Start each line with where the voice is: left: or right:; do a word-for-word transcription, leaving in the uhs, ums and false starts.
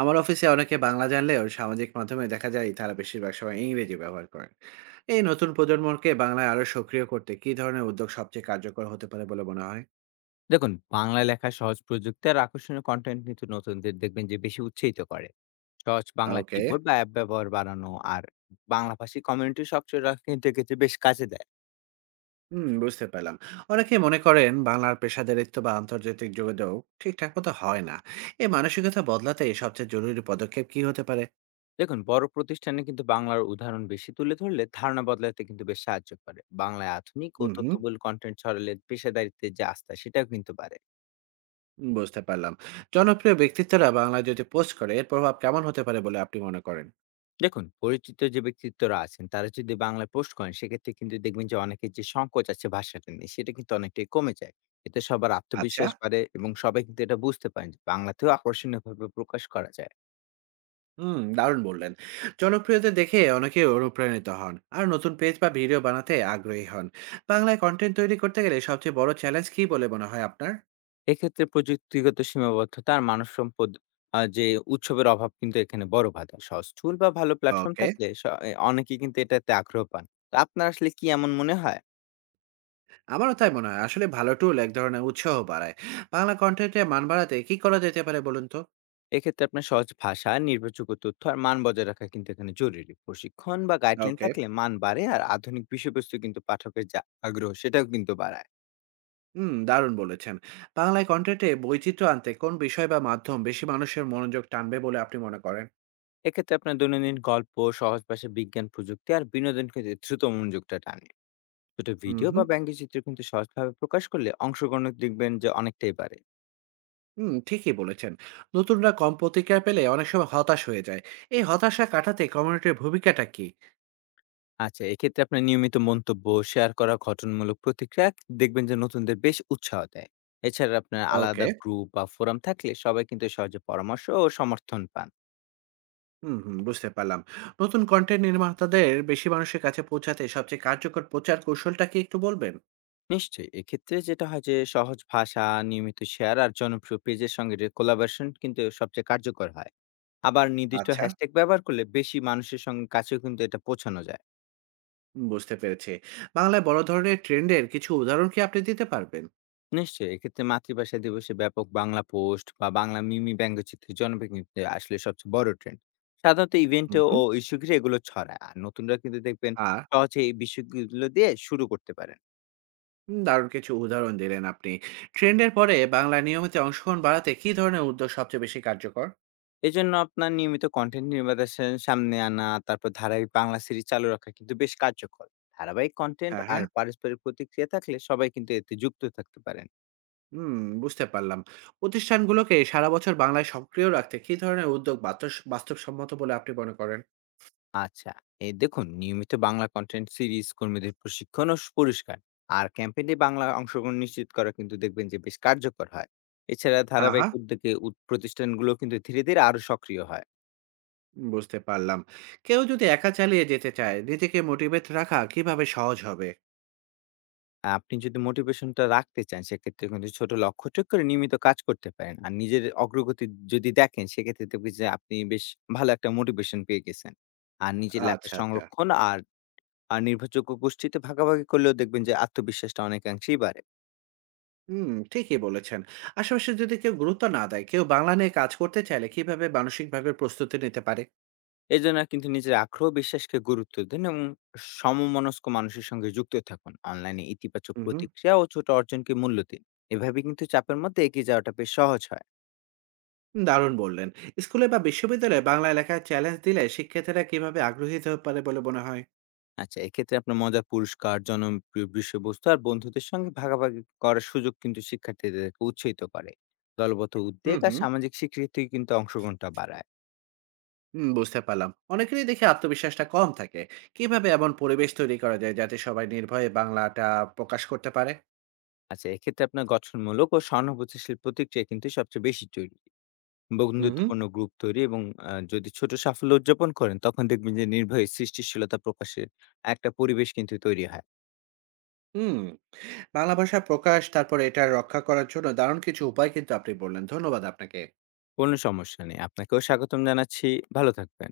right: আমার অফিসে অনেকে বাংলা জানলেও সামাজিক মাধ্যমে দেখা যায় তারা বেশিরভাগ সময় ইংরেজি ব্যবহার করেন। এই নতুন প্রজন্মকে বাংলায় আরো সক্রিয় করতে কি ধরনের উদ্যোগ সবচেয়ে কার্যকর হতে পারে বলে মনে হয়?
left: দেখুন, বাংলা লেখা সহজ প্রযুক্তি আর আকর্ষণীয় কন্টেন্ট কিন্তু নতুনদের দেখবেন যে বেশি উৎসাহিত করে। সহজ বাংলা
right: ওকে।
left: কিবোর্ড বা অ্যাপ ব্যবহার বাড়ানো আর বাংলা ভাষী কমিউনিটি সক্রিয় রাখা কিন্তু এক্ষেত্রে বেশ কাজে দেয়।
right: হুম, বুঝতে পেলাম। অনেকে মনে করেন বাংলার পেশাদারিত্ব বা আন্তর্জাতিক যোগাযোগ ঠিকঠাক মতো হয় না। এই মানসিকতা বদলাতে সবচেয়ে জরুরি পদক্ষেপ কি হতে পারে?
left: দেখুন, বড় প্রতিষ্ঠানে কিন্তু বাংলার উদাহরণ বেশি তুলে ধরলে ধারণা বদলাতে কিন্তু বেশ সাহায্য করে। বাংলায় আধুনিক ও
right: হুম, হুম,
left: তথ্যবহুল কন্টেন্ট ছড়ালে পেশাদারিত্বের যে আস্থা সেটাও কিন্তু বাড়ে।
right: বুঝতে পারলাম। জনপ্রিয় ব্যক্তিত্বরা বাংলায় যদি পোস্ট করে এর প্রভাব কেমন হতে পারে বলে আপনি মনে করেন?
left: দেখুন, পরিচিত যে ব্যক্তিত্বরা আছেন তারা যদি বাংলায় পোস্ট করেন, সেক্ষেত্রে কিন্তু দেখবেন যে অনেকের যে সংকোচ আছে ভাষাটা নিয়ে সেটা কিন্তু অনেকটাই কমে যায়। এতে সবার
right: আচ্ছা।
left: আত্মবিশ্বাস বাড়ে এবং সবাই কিন্তু এটা বুঝতে পারেন যে বাংলাতেও আকর্ষণীয় ভাবে প্রকাশ করা যায়।
right: হুম, দারুণ বললেন। জনপ্রিয়দের দেখে অনেকে অনুপ্রাণিত হন। আর নতুন পেজ বা ভিডিও বানাতে আগ্রহী হন। বাংলায় কনটেন্ট তৈরি করতে গেলে সবচেয়ে বড় চ্যালেঞ্জ কী বলে মনে হয় আপনার?
left: এক্ষেত্রে প্রযুক্তিগত সীমাবদ্ধতা আর মানব সম্পদ আহ, যে উৎসবের অভাব কিন্তু এখানে বড় বাধা। সহজ tool বা ভালো প্ল্যাটফর্ম
right: ওকে।
left: থাকলে স- এ, অনেকে কিন্তু এটাতে আগ্রহ পান। তো আপনার আসলে কি এমন মনে হয়?
right: আমারও তাই মনে হয়। আসলে ভালো টুল এক ধরনের উৎসাহ বাড়ায়। বাংলা কনটেন্টের মান বাড়াতে কী করা যেতে পারে বলুন তো?
left: এক্ষেত্রে আপনার সহজ ভাষা, নির্ভরযোগ্য তথ্য আর মান বজায় রাখা কিন্তু এখানে জরুরি। প্রশিক্ষণ বা গাইডলাইন
right: ওকে।
left: থাকলে মান বাড়ে আর আধুনিক বিষয়বস্তু কিন্তু পাঠকের যা আগ্রহ সেটাও কিন্তু বাড়ায়।
right: হুম, দারুণ বলেছেন। বাংলায় কনটেন্টে বৈচিত্র্য আনতে কোন বিষয় বা মাধ্যম বেশি মানুষের মনোযোগ টানবে বলে আপনি মনে করেন?
left: এক্ষেত্রে আপনার দৈনন্দিন গল্প, সহজ ভাষায় বিজ্ঞান, প্রযুক্তি আর বিনোদন ক্ষেত্রে দ্রুত মনোযোগটা টানে। ছোট ভিডিও
right: উহু।
left: বা ব্যঙ্গচিত্র কিন্তু সহজভাবে প্রকাশ করলে অংশগ্রহণ দেখবেন যে অনেকটাই বাড়ে।
right: হুম, ঠিকই বলেছেন। নতুনরা কম প্রতিক্রিয়া পেলে অনেক সময় হতাশ হয়ে যায়। এই হতাশা কাটাতে কমিউনিটির ভূমিকাটা কি?
left: আচ্ছা, এক্ষেত্রে আপনার নিয়মিত মন্তব্য, শেয়ার করা ঘটনামূলক প্রতিক্রিয়া দেখবেন যে নতুনদের বেশ উৎসাহ দেয়। এছাড়া আপনার
right: ওকে।
left: আলাদা গ্রুপ বা ফোরাম থাকলে সবাই কিন্তু সহজে পরামর্শ ও সমর্থন পান।
right: হুম, হুম, বুঝতে পারলাম। নতুন কনটেন্ট নির্মাতাদের বেশি মানুষের কাছে পৌঁছাতে সবচেয়ে কার্যকর প্রচার কৌশলটা কি একটু বলবেন?
left: নিশ্চয়ই। এক্ষেত্রে যেটা হয় যে সহজ ভাষা, নিয়মিত শেয়ার আর জনপ্রিয় পেজের সঙ্গে যে কোলাবরেশন কিন্তু সবচেয়ে কার্যকর হয়। আবার নির্দিষ্ট
right: আচ্ছা,
left: হ্যাশট্যাগ ব্যবহার করলে বেশি মানুষের সঙ্গে কাছেও কিন্তু এটা পৌঁছানো যায়।
right: বুঝতে পেরেছি। বাংলায় বড় ধরনের ট্রেন্ডের কিছু উদাহরণ কি আপনি দিতে পারবেন?
left: নিশ্চয়ই, এক্ষেত্রে মাতৃভাষা দিবসে ব্যাপক বাংলা পোস্ট বা বাংলা মিমি ব্যঙ্গচিত্রের জনপ্রিয় কিন্তু আসলে সবচেয়ে বড় ট্রেন্ড। সাধারণত ইভেন্টে
right: হুম,
left: ও
right: হুম।
left: ইস্যু ঘিরে এগুলো ছড়ায়। আর নতুনরা কিন্তু দেখবেন
right: আর
left: সহজে এই বিষয়গুলো দিয়ে শুরু করতে পারেন।
right: হুম, দারুণ কিছু উদাহরণ দিলেন আপনি। ট্রেন্ডের পরে বাংলায় নিয়মিত অংশগ্রহণ বাড়াতে কী ধরনের উদ্যোগ সবচেয়ে বেশি কার্যকর?
left: এজন্য আপনার নিয়মিত কনটেন্ট নির্মাতাদের সামনে আনা, তারপর ধারাবাহিক বাংলা সিরিজ চালু রাখা কিন্তু বেশ কার্যকর। ধারাবাহিক কনটেন্ট
right: হ্যাঁ,
left: আর
right: হ্যাঁ।
left: পারস্পরিক প্রতিক্রিয়া থাকলে সবাই কিন্তু এতে যুক্ত থাকতে পারেন।
right: হুম, বুঝতে পারলাম। প্রতিষ্ঠানগুলোকে সারা বছর বাংলায় সক্রিয় রাখতে কি ধরনের উদ্যোগ বাতস বাস্তবসম্মত বলে আপনি মনে করেন?
left: আচ্ছা, এই দেখুন নিয়মিত বাংলা কনটেন্ট সিরিজ, কর্মীদের প্রশিক্ষণ ও পুরস্কার আর ক্যাম্পেইনে বাংলা অংশগ্রহণ নিশ্চিত করা কিন্তু দেখবেন যে বেশ কার্যকর হয়। এছাড়া
right: হ্যাঁ,
left: ধারাবাহিক
right: হ্যাঁ,
left: উদ্যোগে উদ প্রতিষ্ঠানগুলো কিন্তু ধীরে, ধীরে আরো সক্রিয় হয়।
right: বুঝতে পারলাম। কেউ যদি একা চালিয়ে যেতে চায়, নিজেকে মোটিভেট রাখা কিভাবে সহজ হবে?
left: আপনি যদি মোটিভেশনটা রাখতে চান, সেক্ষেত্রে কিন্তু ছোট লক্ষ্য ঠিক করে নিয়মিত কাজ করতে পারেন। আর নিজের অগ্রগতি যদি দেখেন, সেক্ষেত্রে দেখবেন যে আপনি বেশ ভালো একটা মোটিভেশন পেয়ে গেছেন। আর নিজের লেখা
right: আচ্ছা, আচ্ছা।
left: সংরক্ষণ আর আর নির্ভরযোগ্য গোষ্ঠীতে ভাগাভাগি করলেও দেখবেন যে আত্মবিশ্বাসটা অনেকাংশেই বাড়ে।
right: হুম, ঠিকই বলেছেন। আশেপাশে যদি কেউ গুরুত্ব না দেয়, কেউ বাংলা নিয়ে কাজ করতে চাইলে কিভাবে মানসিকভাবে প্রস্তুতি নিতে পারে?
left: এজন্য কিন্তু নিজের আগ্রহ ও বিশ্বাসকে গুরুত্ব দিন এবং সমমনস্ক মানুষের সঙ্গে যুক্ত থাকুন। অনলাইনে ইতিবাচক
right: হুম, হুম,
left: প্রতিক্রিয়া ও ছোট অর্জনকে মূল্য দিন। এভাবে কিন্তু চাপের মধ্যে এগিয়ে যাওয়াটা বেশ সহজ হয়।
right: দারুণ বললেন। স্কুলে বা বিশ্ববিদ্যালয়ে বাংলা লেখার চ্যালেঞ্জ দিলে শিক্ষার্থীরা কিভাবে আগ্রহী হতে পারে বলে মনে হয়?
left: আচ্ছা, এক্ষেত্রে আপনার মজার পুরস্কার, জনপ্রিয় বিষয়বস্তু আর বন্ধুদের সঙ্গে ভাগাভাগি করার সুযোগ কিন্তু শিক্ষার্থীদেরকে উৎসাহিত করে। দলগত
right: হুম,
left: উদ্যোগ আর
right: হুম।
left: সামাজিক স্বীকৃতি কিন্তু অংশগ্রহণটা বাড়ায়।
right: হুম, বুঝতে পারলাম। অনেকেরই দেখি আত্মবিশ্বাসটা কম থাকে। কিভাবে এমন পরিবেশ তৈরি করা যায় যাতে সবাই নির্ভয়ে বাংলাটা প্রকাশ করতে পারে?
left: আচ্ছা, এক্ষেত্রে আপনার গঠনমূলক ও সহানুভূতিশীল প্রতিক্রিয়া কিন্তু সবচেয়ে বেশি জরুরি।
right: হুম, হুম।
left: বন্ধুত্বপূর্ণ গ্রুপ তৈরি এবং আ যদি ছোট সাফল্য উদযাপন করেন, তখন দেখবেন যে নির্ভয়ে সৃষ্টিশীলতা প্রকাশের একটা পরিবেশ কিন্তু তৈরি হয়।
right: হুম, বাংলা ভাষা প্রকাশ তারপরে এটা রক্ষা করার জন্য দারুণ কিছু উপায় কিন্তু আপনি বললেন। ধন্যবাদ আপনাকে।
left: কোনো সমস্যা নেই। আপনাকেও স্বাগতম জানাচ্ছি। ভালো থাকবেন।